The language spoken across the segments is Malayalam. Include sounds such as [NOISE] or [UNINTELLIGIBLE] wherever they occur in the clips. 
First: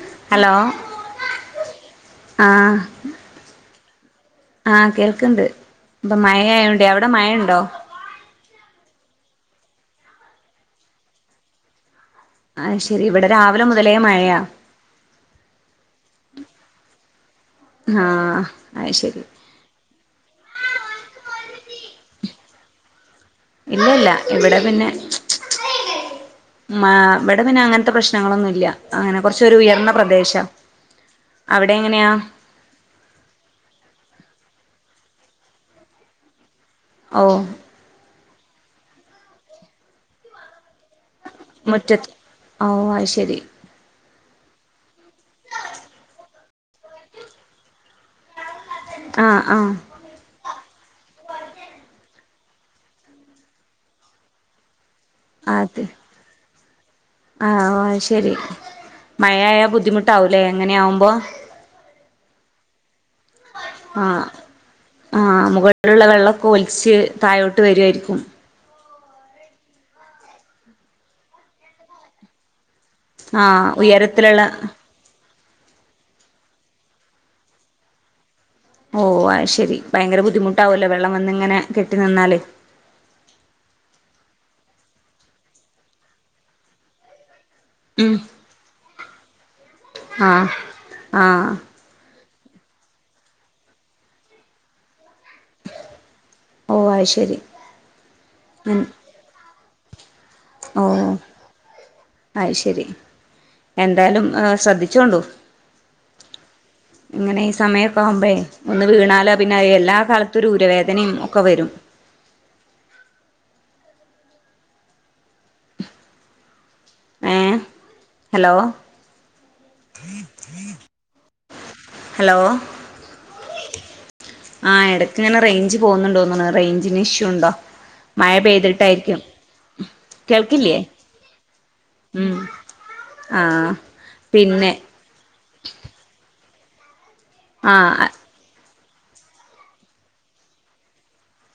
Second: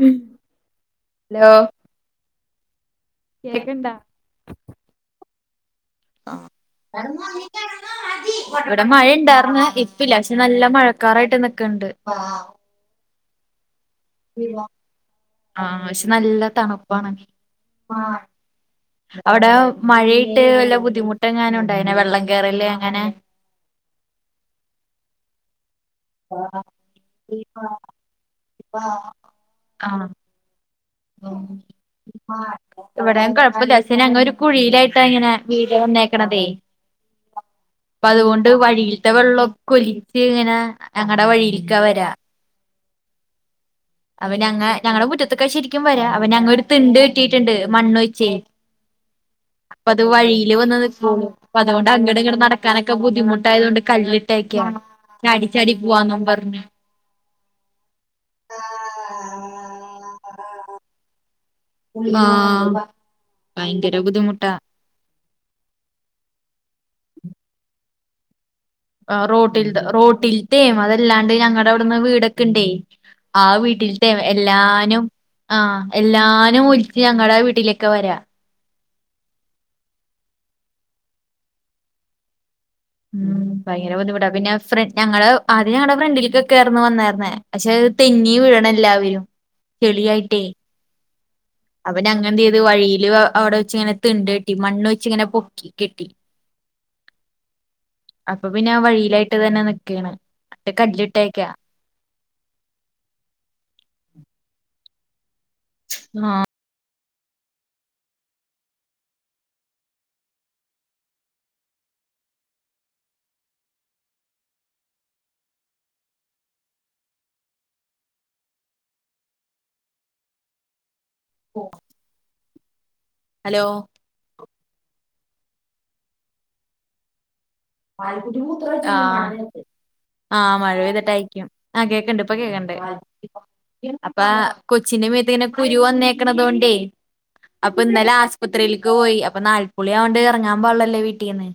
ഹലോ ആഹ കേക്കണ്ടാ ആഹ കേൾക്കണ്ട് ഇപ്പൊ മഴ ആയോണ്ട് അവിടെ മഴുണ്ടോ ഇവിടെ മഴ ഇണ്ടായിാരുന്ന ഇപ്പല്ല പക്ഷെ നല്ല മഴക്കാറായിട്ട്ന്നൊക്കെുണ്ട് ആഹ ശരി ഇവിടെ രാവിലെ മുത ആ പക്ഷെ നല്ല തണുപ്പാണങ്കി ആ ആഹ് അത് ശരി അവിടെ മഴട്ട് വല്ല ബുദ്ധിമുട്ട് എങ്ങാന ഉണ്ടായിെ വെം കേറല്ലേ അങ്ങനെ ഇല്ലല്ല ഇവിടെ പിന്നെ ആ മ ഇവിടെ പിന്നെ അങ്ങനത്തെ പ്രശ്നങ്ങളൊന്നുംല്ല അങ്ങനെ കൊറച്ചൊരു ഉയർന്ന ആഹ് പ്രദേശം ഇവിടെയും കൊഴപ്പമില്ലാ അസിനു അങേ കുഴിയിലായിട്ട് ഇങ്ങനെ വീട് വന്നേക്കണതേ ഓ അപ്പൊ അതുകൊണ്ട് വഴിയിലത്തെ വെള്ളമൊക്ക ഒലിച്ച് ഇങ്ങനെ ഞങ്ങളടെ വഴിയിലക്കെ മുറ്റത്ത് വരാ ഓ അത് ശരി അവൻ ഞങ്ങ ഞങ്ങളുടെ മുറ്റത്തൊക്കെ ശരിക്കും വരാ അവൻ ഞങ്ങരു തിണ്ട് കെട്ടിട്ടുണ്ട് മണ്ണ് വച്ച് ആഹ് ആഹ് അപ്പ അത് വഴിയില് വന്ന അതൊണ്ട് അ ഇ ക്കാനൊക്കെ ബുദ്ധിമുട്ടായത് കൊണ്ട് കല്ലിട്ടേക്കാ ചാടിച്ചാടി പോവാന്നും പറഞ്ഞ് ആ ശെരി മഴയായ ബുദ്ധിമുട്ടാവൂലേ എങ്ങനെ ആവുമ്പോ ഉ ആ ആ മുകളിലുള്ള വെള്ളമൊക്കെ ഒലിച്ച് താഴോട്ട് വരുായിരിക്കും റോട്ടിൽ റോട്ടിലത്തേയും അതല്ലാണ്ട് ഞങ്ങളടെ അവിടുന്ന് വീടൊക്കെ ഇണ്ടേ ആ ആഹ് വീട്ടിലത്തെ ഉയരത്തിലുള്ള എല്ലാനും ആഹ എല്ലാനും ഒലിച്ച് ഞങ്ങളടെ വീട്ടിലേക്കെ വരാ ഓ അ ശെരി ഭയങ്കര ബുദ്ധിമുട്ടാവല്ലോ വെള്ളം വന്നിങ്ങനെ കെട്ടി നിന്നാല് ഉം ഭയങ്കര ബുദ്ധിമുട്ടാണ് പിന്നെ ഫ്ര ഞങ്ങള് ആദ്യ ഞങ്ങളടെ ഫ്രണ്ടിൽക്കൊക്കെർന്ന് വന്നായിരുന്നേ പക്ഷെ ഉം തെന്നി വീഴണ എല്ലാവരും ചെളിയായിട്ടേ ആഹ് ആഹ് അവന അങ്ങനന്ത് ചെയ്ത് വഴിയില് അവിടെ വച്ച ഇങ്ങനണ്ടട്ടി മണ്ണ് ഇങ്ങനെ പൊക്കി കെട്ടി ഓ അത് ശരി അപ്പൊ പിന്നെ ഉം വഴിയിലായിട്ട് തന്നെ ക്കെയാണ് ഓ അ ശരി എന്തായാലും ശ്രദ്ധി കണ്ടു ആഹ് - ഇങ്ങനെ ഈ സമയമൊക്കെ ആകുമ്പേ ഒന്ന് വീണാലോ പിന്നെ എല്ലാ കാലത്തും ഒരു ദഊരവേദനയും ഒക്കെ വരും- അ ഏ ഹലോ ഹലോ ഹലോ ആഹ് ഇടയ്ക്ക് ഇങ്ങനെ റേഞ്ച് പോകുന്നുണ്ടോന്നാണ് റേഞ്ചിന് ഇഷ്യു ഉണ്ടോ [UNINTELLIGIBLE] മഴ ആ പെയ്തിട്ടായിരിക്കും ആ മഴ കേൾക്കില്ലേ പെയ്തിട്ട്യക്കും ആ കേക്കണ്ട് ഇപ്പൊ ഉം കേക്കണ്ടേ ആഹ് അപ്പ പിന്നെ കൊച്ചിന്റെ മീത്തങ്ങനെ കുരു വന്നേക്കണതൊണ്ട് അപ്പൊ ആഹ് നല ആസത്ൽ പോയി അപ്പൊ നാല്പ്പൊളി ആോണ്ട് ഇറങ്ങാൻ പോാള്ളല്ലേ വീട്ടീന്നന്ന്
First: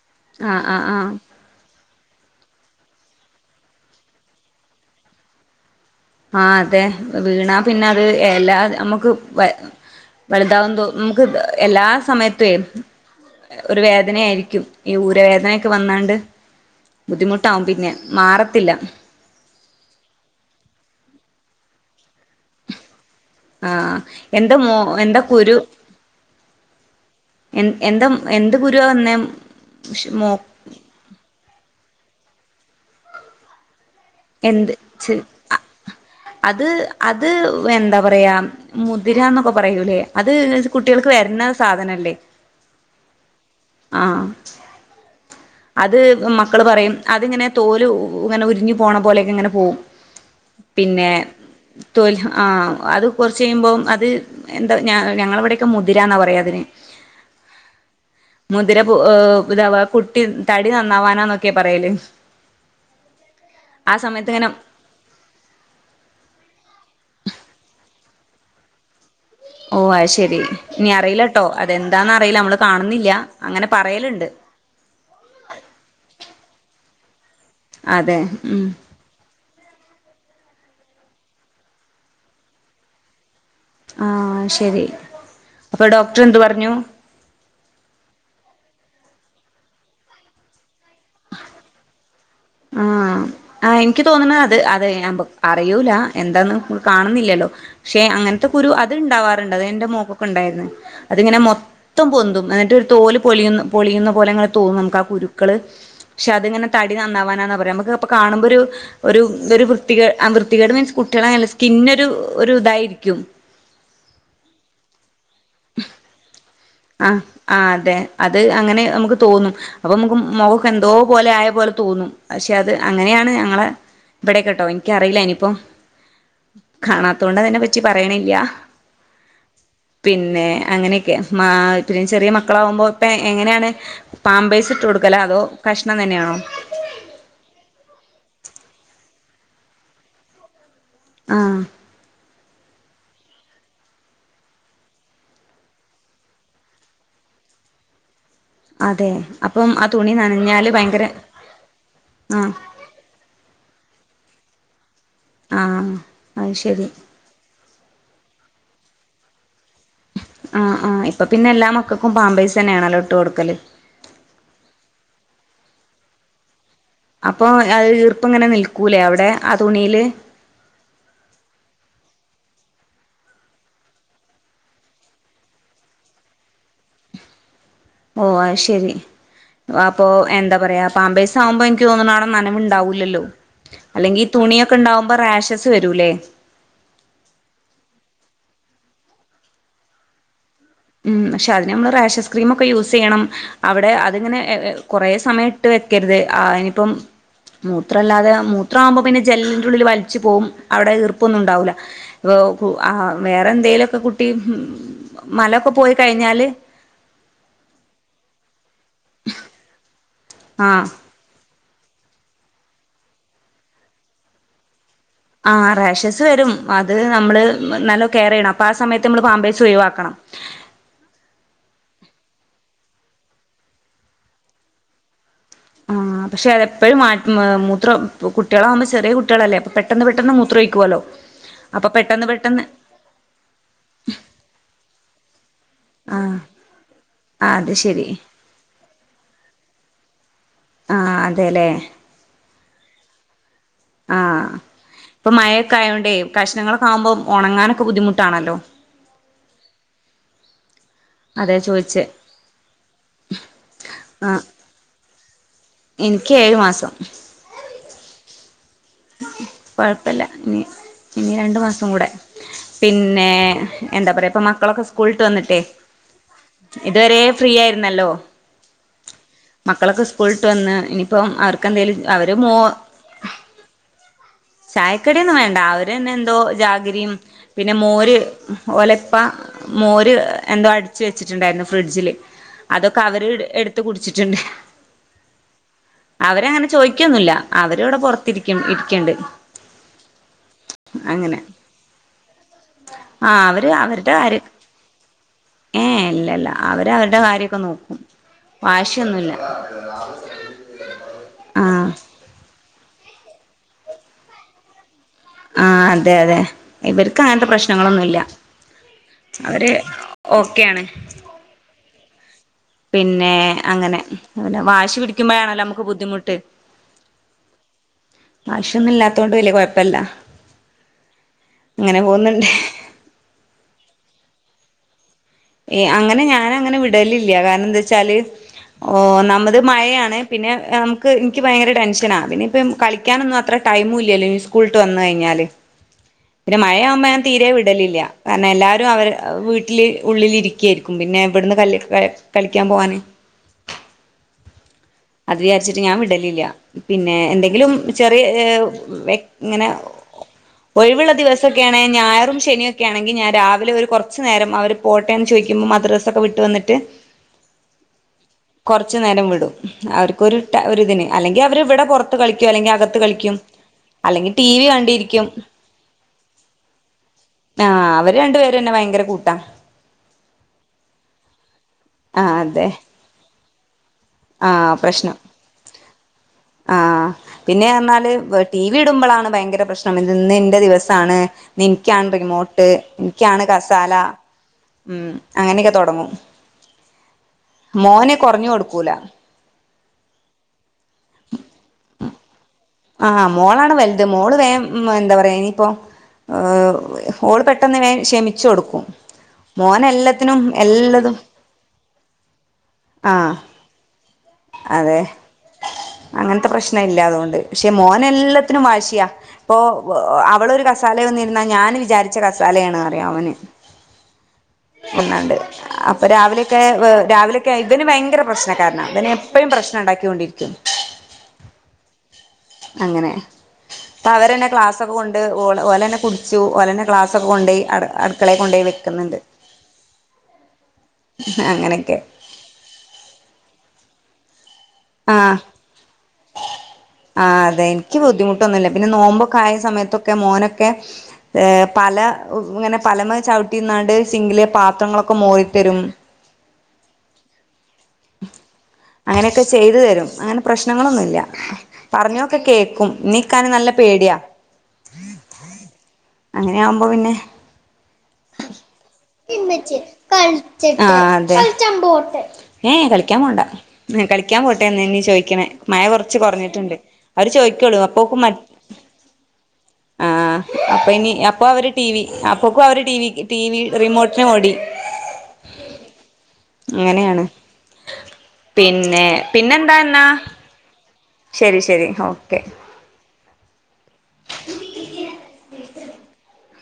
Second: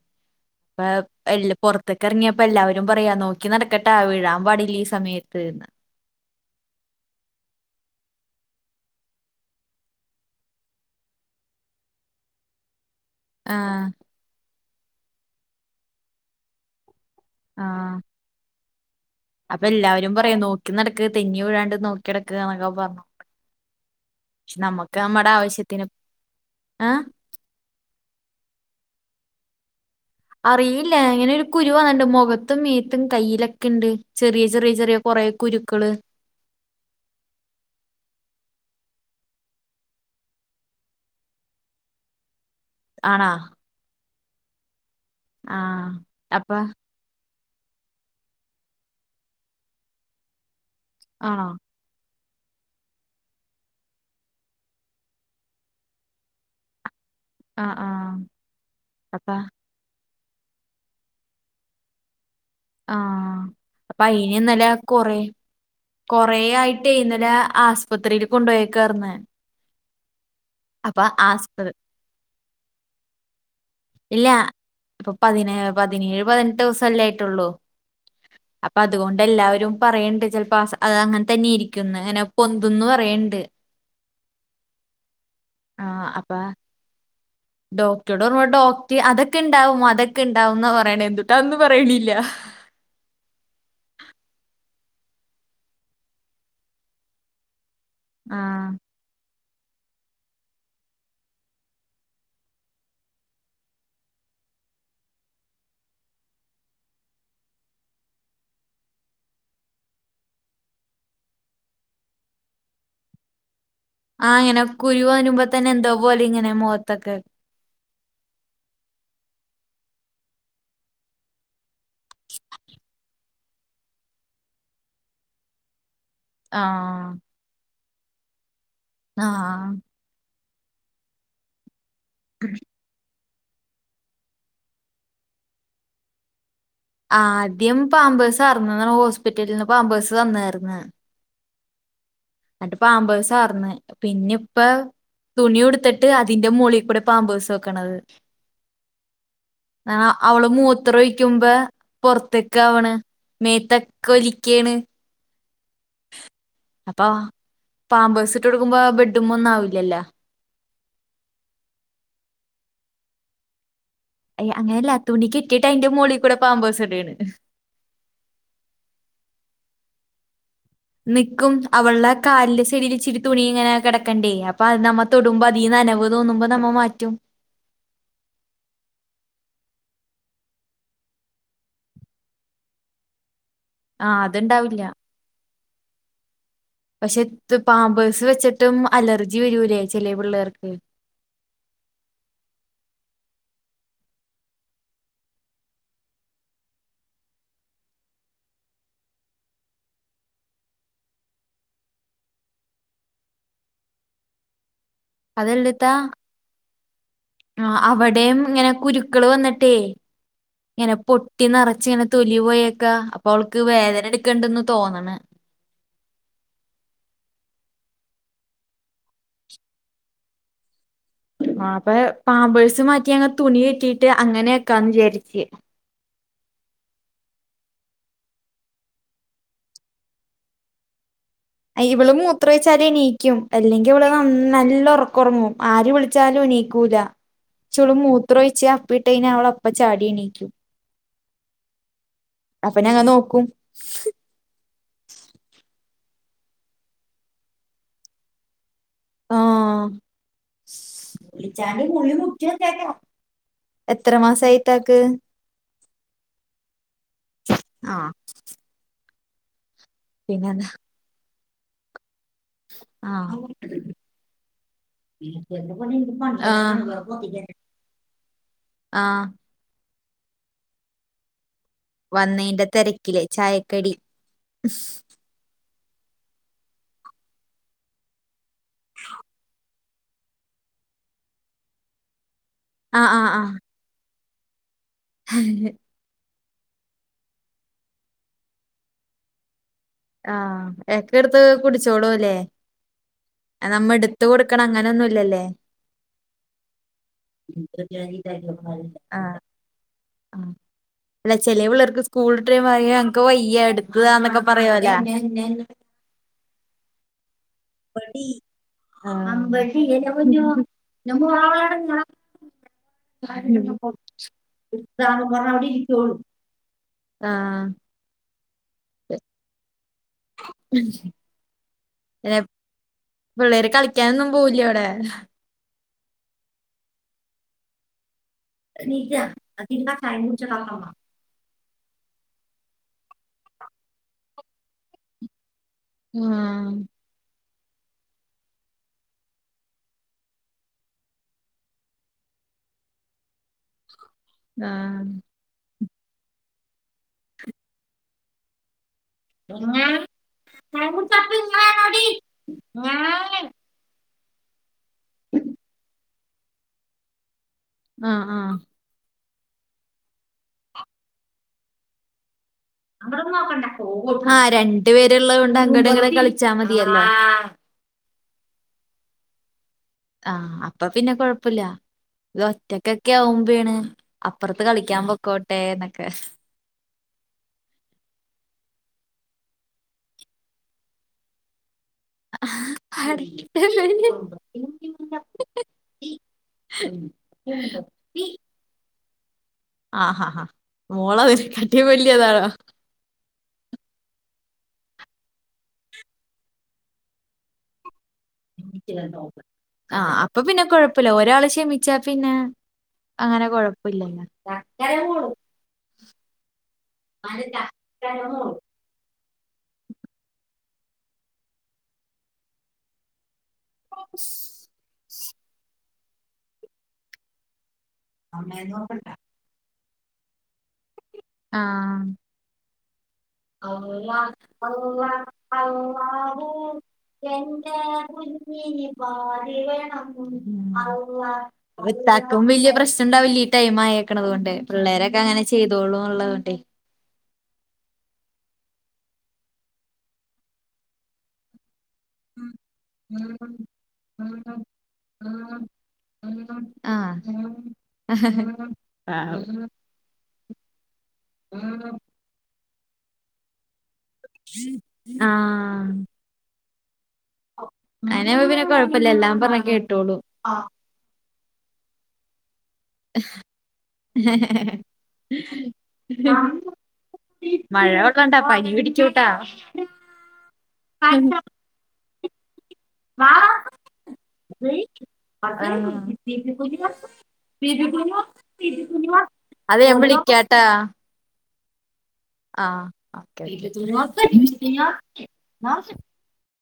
ആഹ് എല്ല് പുറത്ത് ഇത്തൊക്കെ ഇറങ്ങിയപ്പോ എല്ലാവരും പറയാ നോക്കി നടക്കട്ടാ വിീഴാൻ പാടില്ല ഈ സമയത്ത്ന്ന് ആ അതെ വീണാ പിന്നെ അത് എല്ലാ നമ്മുക്ക് വലുതാവുന്ന തോ നമുക്ക് എല്ലാ സമയത്തയും ഒരു ആഹ് വേദനയായിരിക്കും ഈ ഊരവേദനൊക്കെ വന്നാണ്ട് ബുദ്ധിമുട്ടാവും ആഹ് പിന്നെ മാറത്തില്ല അപ്പൊ എല്ലാവരും പറയാ നോക്കി നടക്ക് തെന്നി വീഴാണ്ട് നോക്കി നടക്ക് എന്നൊക്കെ പറഞ്ഞു ആഹ എന്താ പക്ഷെ മോ നമുക്ക് എന്തൊ നമ്മുടെ കുരു ആവശ്യത്തിന് ആ എ എന്താ എന്ത് ഗുരുവ എന്നേ അറിയില്ല ഇങ്ങനെ ഒരു കുരു വന്നിണ്ട് മുഖത്തും മീത്തും കയ്യിലൊക്കെ ഉണ്ട് ചെറിയ ചെറിയ എന്ത് ചെറിയ ച്ച് കുറെ കുരുക്കള് അത് അത് എന്താ പറയാ മുതിരാന്നൊക്ക പറയൂലേ അത് സ് കുട്ടികൾക്ക് വരുന്ന സാധനല്ലേ ആണാ ആ ആ അത് അപ്പൊ മക്കള് പറയും അതിങ്ങനെ തോൽ ഇങ്ങനെ ഉരിഞ്ഞു പോണ പോലെയൊക്കെ ഇങ്ങനെ പോകും പിന്നെ ആണോ തോൽ ആഹ് അത് കുറച്ച് കഴിയുമ്പോം അത് എന്താ ഞങ്ങളവിടെൊക്കെ മുതിരന്നാ പറയാ അതിന് ആ ആ മുതിര പോ അപ്പൊ റവ പുട്ട്. [UNINTELLIGIBLE] തടി നന്നാവാനാന്നൊക്കെ പറയല്. ആഹ ആ അപ്പൊ സമയത്ത് ഇങ്ങനെ അയിനിന്നലെ കൊറേ കൊറേ ആയിട്ടേയ്ന്നെലെ ആസ് പുത്തിരിയിൽ കൊണ്ടേയ്ക്കർന്ന്. ഓ അത്ശരി ഇനി അറിയില്ലട്ടോ ആസ്പത്രി അതെന്താന്ന് അറിയില്ല അമ്മള് കാണുന്നില്ല അങ്ങനെ പറയലുണ്ട് അപ്പൊ പതിനേ പതിനേഴ് പതിനെട്ട് വുസല്ലേ ആയിട്ടുള്ളൂ അതെ ഉം അപ്പൊ അതുകൊണ്ട് എല്ലാവരും പറയണ്ട് ചിലപ്പോ അത് അങ്ങനെ തന്നെ ഇരിക്കുന്നു അങ്ങനെ പൊന്ന്തന്ന് പറയണ്ട് ആ ശരി അപ്പൊ ആഹ് ഡോക്ടർ അപ്പ എന്ത് പറഞ്ഞു ഡോക്ടർടെ ഓർമ ഡോ ഏ അതൊക്കെണ്ടാവും അതൊക്കെണ്ടാവും എന്ന പറയണ് എന്തുട്ടാന്ന് പറയിണില്ല. ആ ആ എനിക്ക് തോന്ന്ണ് അത് അതെ? ഞാൻ പൊ അറിയൂലാ എന്താന്ന് കാണുന്നില്ലല്ലോ പക്ഷെ അങ്ങനത്തൊക്ക ആഹ് ഒരു അത്ണ്ടാവാ ക്കെ ഉണ്ട അങ്ങനെ മൊത്തം പൊും എന്നിൊലെ തൂങ്ങും ആ കുരുക്കള് ശേ അത്ങ്ങനെ തടി നന്നാവാൻ [UNINTELLIGIBLE] നമുക്കപ്പൊ കാണുമ്പോരു ഒരു ഒരു വൃത്തികേ അ വൃത്തികേട് മീൻസ് കുട്ടികള സ്കിന്നൊരു ഒരു ഇതായിരിക്കും ആഹ് അങ്ങനെ കുരു വരുമ്പോ തന്നെ എന്താ പോലെ ഇങ്ങനെ മോ ആഹ ആഹ അതെ അത് അങ്ങനെ നമുക്ക് തോന്നും അപ്പൊ നമുക്ക് മുഖക്കെന്തോ പോലെ ആയ പോലെ തോന്നും പക്ഷെ അത് അങ്ങനെയാണ് ഞങ്ങളെ ഇവിടെക്കെട്ടോ എനിക്കറിയില്ല ഇനിപ്പോ ആഹ് കാണാത്തോണ്ട് അതിനെ പറ്റി പറയണില്ല്യാ ആഹ അങ്ങനെയൊക്കെ മാ പി ചെറിയ മക്കളാകുമ്പോ പ്പെ എങ്ങനെയാണ് പാമ്പേഴ്സ് ഇട്ട് കൊടുക്കലോ അതോ കഷ്ണം തന്നെയാണോ ആ ആദ്യം പാമ്പേഴ്സ് അറന്ന ഹോസ്പിറ്റലിൽ നിന്ന് പാമ്പേഴ്സ് തന്നായിുന്ന ആ എന്നി് പാമ്പേഴസ്ാർന്ന് പിന്നെ ഇപ്പ തുണി ഉടുത്തിട്ട് അതിന്റെ മോളികൂടെ പാമ്പേഴ്‌സ് വെക്കണത് അതെ അപ്പം ആ അ തുണി അവള് നനഞ്ഞാല് മൂത്ര ഭയങ്കര ഒഴിക്കുമ്പോ ആഹ് പുൊറത്തേക്ക ആവണ് മേത്തക്ക് ഒലിക്കയാണ് ആഹ അത് ശരി അപ്പൊ പാമ്പഴ്സ് ഇട്ട് കൊടുക്കുമ്പോ ബെഡും ഒന്നും ആാവില്ലല്ലോ ആ ആഹ്പ്പ പിന്നെ എല്ലാ മക്കൾക്കും പാമ്പൈസ് തന്നെയാണല്ലോ ഇട്ട് കൊടുക്കല് അയ് അങ്ങെയല്ല തുണി കെട്ടീട്ട് അയിന്റെ മോളി കൂടെ പാമ്പേഴ്സ് ഇടുകയാണ് അപ്പൊ അ ഈർപ്പങ്ങനെ നിൽക്കൂലേ അവിടെ ആ തുണിയില്? നിക്കും അവള കാലിന്റെ സൈഡൽ ഇച്ചിരി തുണി ഇങ്ങനെ കിടക്കണ്ടേ അപ്പൊ അത് നമ്മ തൊടുമ്പോ അീ നനവ് തോന്നുമ്പോ നമ്മ മാറ്റും ഓ അശരി ആ അപ്പൊ എന്താ പറയാ പാമ്പേഴ്‌സാവുമ്പൊ എനിക്ക് തോന്നുന്നാണ നനവുണ്ടാവൂല്ലല്ലോ ആഹ് അത്ണ്ടാവില്ല വരൂലേ പക്ഷെ പാമ്പേഴ്സ് വെച്ച് ഏറ്റും അലർജി വരൂല്ലേ ചെില പിള്ളേർക്ക് ഉം പക്ഷെ അതിന് നമ്മള് റേഷസ് ക്രീമൊക്കെ യൂസ് ചെയ്യണം അവിടെ അതങ്ങനെ എ എ കൊറേ സമയ്ട്ട് വെ ക്കരുത് ആഹ് ഇനിയിപ്പം മൂത്രല്ലാതെ മൂത്രാവുമ്പോ പിന്നെ ജെല്ലിന്റുള്ളില് വലിച്ചു പോകും. അവിടെ ഈർപ്പൊന്നു ണ്ടാവൂല്ല. ആഹ് വേറെ എന്തെലൊക്കെ കുട്ടി മലൊക്കെ പോയി അതല്ലത്താ കഴിഞ്ഞാല്- ആ അവിടെയും ഇങ്ങനെ കുരുക്കൾ വന്നിട്ടേ ആഹ് ഇങ്ങനെ പൊട്ടി- നെറച്ച് ഇങ്ങനെ തൊലി പോയക്കാ അപ്പൊ അവൾക്ക് വേദന എടുക്കണ്ടന്ന് തോന്നണേ- ആ റാഷസ് വരും അത് നമ്മള് നല്ല കെയർയ്യെണം അപ്പൊ ആ സമയത്ത് നമ്മള് പാമ്പേസ് ഒഴിവാക്കണം. - പാമ്പ് പാമ്പേഴ്സ് മാറ്റി യങ്ങ് തുണി കെട്ടിട്ട് അങ്ങനെയൊക്കാന്ന് വിചാരിച്ച്. ആഹ് പക്ഷെ അതെപ്പോഴും മ മൂത്രം കുട്ടികളാകുമ്പോ ചെറിയ കുട്ടികളല്ലേ അപ്പോ പെട്ടെന്ന് പെട്ടെന്ന് മൂത്ര ഇക്ക് വല്ലോ? അയിവള് മൂത്രൊഴിച്ചാല് എണീക്കും അല്ലെങ്കി ഇവള് ന നല്ല ഒറക്കൊറങ്ങു ആര് ആഹ് വിളിച്ചാലും ഉനീക്കൂല അത് ചുളും ശരി മൂത്ര ഒഴിച്ച അപ്പിട്ടന അവള- [UNINTELLIGIBLE] ചാടി എണീക്കും. ആഹ് അതെല്ലേ. അപ്പ ഞങ്ങ നോക്കും. ആഹ് ഇപ്പൊ [UNINTELLIGIBLE] കഷ്ണങ്ങളൊക്കെ ആവുമ്പോ ഒണങ്ങാനൊക്കെ ബുദ്ധിമുട്ടാണല്ലോ ആഹ് അതെ വിളിച്ചാലും ചോദിച്ചേ ഉള്ളി മൂപ്പിച്ചു വെച്ചേക്കണം. എത്ര ആഹ് മാസായി ഇത്താക്ക്? എനിക്ക് ഏഴു മാസം. ആഹ് കൊഴപ്പല്ല ഇനി ഇനി രണ്ടു മാസോം കൂടെ ആ പിന്നെ എന്താ പറയാ ഇപ്പൊ മക്കളൊക്കെ സ്കൂള് വിട്ട് വന്നിട്ടേ ഇതുവരെ [UNINTELLIGIBLE] ഫ്രീ ആയിരുന്നല്ലോ. ആ മക്കളൊക്കെ സ്കൂള് വിട്ട് വന്ന് ഇനീപ്പം അറി [UNINTELLIGIBLE] അവര് മോ വന്നതിന്റെ തിരക്കില് ചായക്കടി ചായക്കടിയൊന്നും വേണ്ട. അവരന്നെ എന്തോ ജാഗരിയും പിന്നെ മോര് ഓലെ ഉപ്പ മോര് എന്തോ അടിച്ചു വെച്ചിട്ടുണ്ടായിരുന്നു ഫ്രിഡ്ജില്. അതൊക്കെ ആഹ് ആഹ് അവര് എടുത്ത് കുടിച്ചിട്ടുണ്ട്. ആഹ് അവരങ്ങന ചോയ്ക്കൊന്നുല്ല അവരിവിട പൊറത്തിരിക്കും ഇരിക്കെണ്ട് ആഹ ഏറ്റെടുത്ത് കുടിച്ചോളുവല്ലേ ആ അവര് അത് നമ്മ എടുത്ത് കൊടുക്കണം അങ്ങനൊന്നും ഇല്ലല്ലേ. ഏഹ് ഇല്ല ഇല്ല. അവര് അവരുടെ കാര്യൊക്കെ നോക്കും വാശിയൊന്നുല്ല ആഹ് ആഹ് അല്ല ചെല ആ പിള്ളേർക്ക് സ്കൂൾ വിട്ട് വരുമ്പം [UNINTELLIGIBLE] [UNINTELLIGIBLE] വയ്യ എടുത്തു താ എന്നൊക്കെ പറയൊല്ല. ആഹ് അതെ അതെ ഇവര്ക്ക് അങ്ങനത്തെ പ്രശ്നങ്ങളൊന്നുല്ല അവര് ഓക്കെയാണ് ആ മ്ഹ് പിന്നെ അങ്ങനെ [UNINTELLIGIBLE] പിന്നെ വാശി പറഞ്ഞു അവിടെ പിടിക്കുമ്പോഴാണല്ലോ നമുക്ക് ഇരിക്കോള്ളു. ബുദ്ധിമുട്ട് ആഹ് വാശിയൊന്നും ഇല്ലാത്തോണ്ട് വലിയ കൊഴപ്പല്ല. അങ്ങനെ പിന്നെ പോകുന്നുണ്ട്. പിള്ളേര് കളിക്കാനൊന്നും പോവില്ല ഇവടെ എ അങ്ങനെ ഞാനങ്ങനെ വിടലില്ല കാരണെന്താച്ചാല് ഓ ഒന്നാമത് മഴയാണ് പിന്നെ ഞമ്ക്ക് ഇൻക്ക് ഭയങ്കര ടെൻഷന ആ പിന്നെ ഇപ്പ കളി ക്കാനൊന്നും അത്ര ടൈമുല്ലല്ലോ ഈ സ്കൂള് വിട്ട് വന്ന് കയ്ഞാല് പിന്നെ മയയാവുമ്പോ ഞാൻ തീരെ വി ടലില്ല കാരണം എല്ലാവരും അവരെ വീട്ടില് ഉള്ളിലിരിക്ക്യേയ്ക്കും പിന്നെ വ്ട്ന്ന് കല്ല് ക കളിക്കാൻ പോവാന് ആ അത് വിചാരിച്ചിട്ട് ഞാൻ വിടലില്ല പിന്നെ എന്തെങ്കിലും ചെറിയ ഏ വെ ഇങ്ങനെ ആഹ് ഒയ് വ്ള്ള ദിവസമൊക്കെണെ ആഹ് ഞായറും ശനിയൊക്കാണെങ്കി ഞാൻ രാവിലെ ഒരു കൊർ ച്ച് നേരം അവര് പോട്ടേന്ന് ചോയ്ക്കുമ്പോ മദ്രസൊക്കെവിട്ട് വന്ന്ട്ട് ആ ആ കൊർച്ച് നേരം വിടും അവർക്കൊരു ടാ ഒരിതിന് അല്ലെങ്കി അവര് ഇവിടെ പൊർത്ത് കളിക്ക ആ ടി വി രണ്ട് കണ്ടിരിക്കും പേരുള്ളതോണ്ട് അങ്ട്ട്ങ്ങട്ട് കളിച്ചാമതിയല്ലോ ആ വര് രണ്ടു പേരെന്നെ ഭയങ്കര കൂട്ടാ ആ അപ്പൊപിന്നെ കൊഴപ്പുല്ല ആ ഇത് അതെ ഒറ്റക്കൊക്കെആകുമ്പേഴേണ് ആ അപ്പറ്ത്ത് കളിക്കാൻ പൊക്കോട്ടെന്നൊക്കെ ആ പിന്നെ പറഞ്ഞാല് ടി വി ഇടുമ്പോളാണ് ഭയങ്കര പ്രശ്നം ഇന്നെന്റെ ദിവസാണ് നിക്കാണ് റിമോട്ട് എനിക്കാണ് കസാല അടക്കല്ലേ. ഉം അങ്ങനെയൊക്കെ തുടങ്ങും മോനെ കുറഞ്ഞു കൊടുക്കൂല ആ ഹാ ആ മോള് അതിനെക്കാട്ടിയ വലിയതാണോ ആഹ മോളാണ് വലുത് മോള് വേ എന്താ പറയാ ഇനിയിപ്പോൊ ഏ ഓൾ പെട്ടെന്ന് ക്ഷമിച്ചു കൊടുക്കും മോന് ആഹ് അപ്പ എല്ലാത്തിനും പിന്നെ കൊഴപ്പില്ല എല്ലതും ഒരാള് ക്ഷമിച്ചാ പിന്നെ ആഹ് അങ്ങനെ കൊഴപ്പില്ലല്ല അതെ അങ്ങൻത്തെ പ്രശ് ന ഇല്ലാ തുകൊണ്ട് നാല് പക്ഷെ മോന് ചക്കര മോളും എല്ലാത്തിനും വാശിയാ ഇപ്പൊ അവളൊരു കസാലയ വന്നിരുന്നാ ഞാൻ വിചാരിച്ച കസാലയാണ് അറിയാം അവന് ഒന്നണ്ട് അപ്പൊ രാവിലെയൊക്കെ രാവിലെയൊക്കെ ആയി അതിന് ഭയങ്കര അമ്മയെ പ്രശ്നകാരനാ നോക്കണ്ട അതിന് ക്ഷണണ്ടാകിക്കൊണ്ടിരിക്കുന്ന് ആഹ് അങ്ങനെ പ്പ അവരന്നെ ക്ലാസൊക്കെ അള്ളാ കൊണ്ട് ഓല് ഓലന്നെ കുടിച്ചു അള്ളാഹു ഓലന്നെ ക്ലാസക്കെ കൊണ്ടയി അടു അടുക്കളെ കൊണ്ടോയി വെക്കുന്നുണ്ട് അങ്ങനെയൊക്കെ ത്താക്കും വലിയ പ്രശ്നംണ്ടാവ ലീടൈം ആയേക്കെണെത്കൊണ്ട് ആഹ് പിള്ളേരൊക്കങ്ങനെ ചെയ്തോളൂള്ളതൊണ്ടൈ ആഹ് അതെ എനിക്ക് ബുദ്ധിമുട്ടൊന്നുമില്ല പിന്നെ നോമ്പ കായ സമയത്തൊക്കെ മോനൊക്കെ പല ഇങ്ങനെ പലമേ ചവിട്ടിന്നാണ്ട് സിങ്കിലെ പാത്രങ്ങളൊക്കെ മോറിത്തരും ആഹ അങ്ങനെയൊക്കെ ചെയ്തു തരും അങ്ങനെ പ്രശ്നങ്ങളൊന്നുല്ല പറഞ്ഞാലൊക്കെ കേക്കും ക്കും നീക്കാന് നല്ല പേടിയാ ആ നെ ആകുമ്പോ പിന്നെ പിന്നെ കൊഴപ്പില്ല എല്ലാം പറഞ്ഞ പിച്ച് കേട്ടോളും കളിച്ചട്ട ആഹ് തെ ചമ്പോട്ടെ ഏഹ് കളിക്കാൻ പോണ്ട കളിക്കാൻ പോട്ടെ എന്നനി ചോദിക്കണേ മഴ കുറച്ച് കുറഞ്ഞിട്ടുണ്ട് അവര് ചോയ് മഴ വെള്ളണ്ടാ പനി പിടിച്ചു ട്ടാ ആ അപ്പൊഇനി അപ്പൊവര് ടീ വി ന അവര് ടി വി ടി വി റിമോട്ടിന് ഓടി അത്രയും ആഹ്. ബിബി കുഞ്ഞ് അങ്ങനെയാണ് പിന്നെ അത് ഞാ വിളിക്കാട്ടാ ശെരി ശെരി ഓക്കെ ആഹ്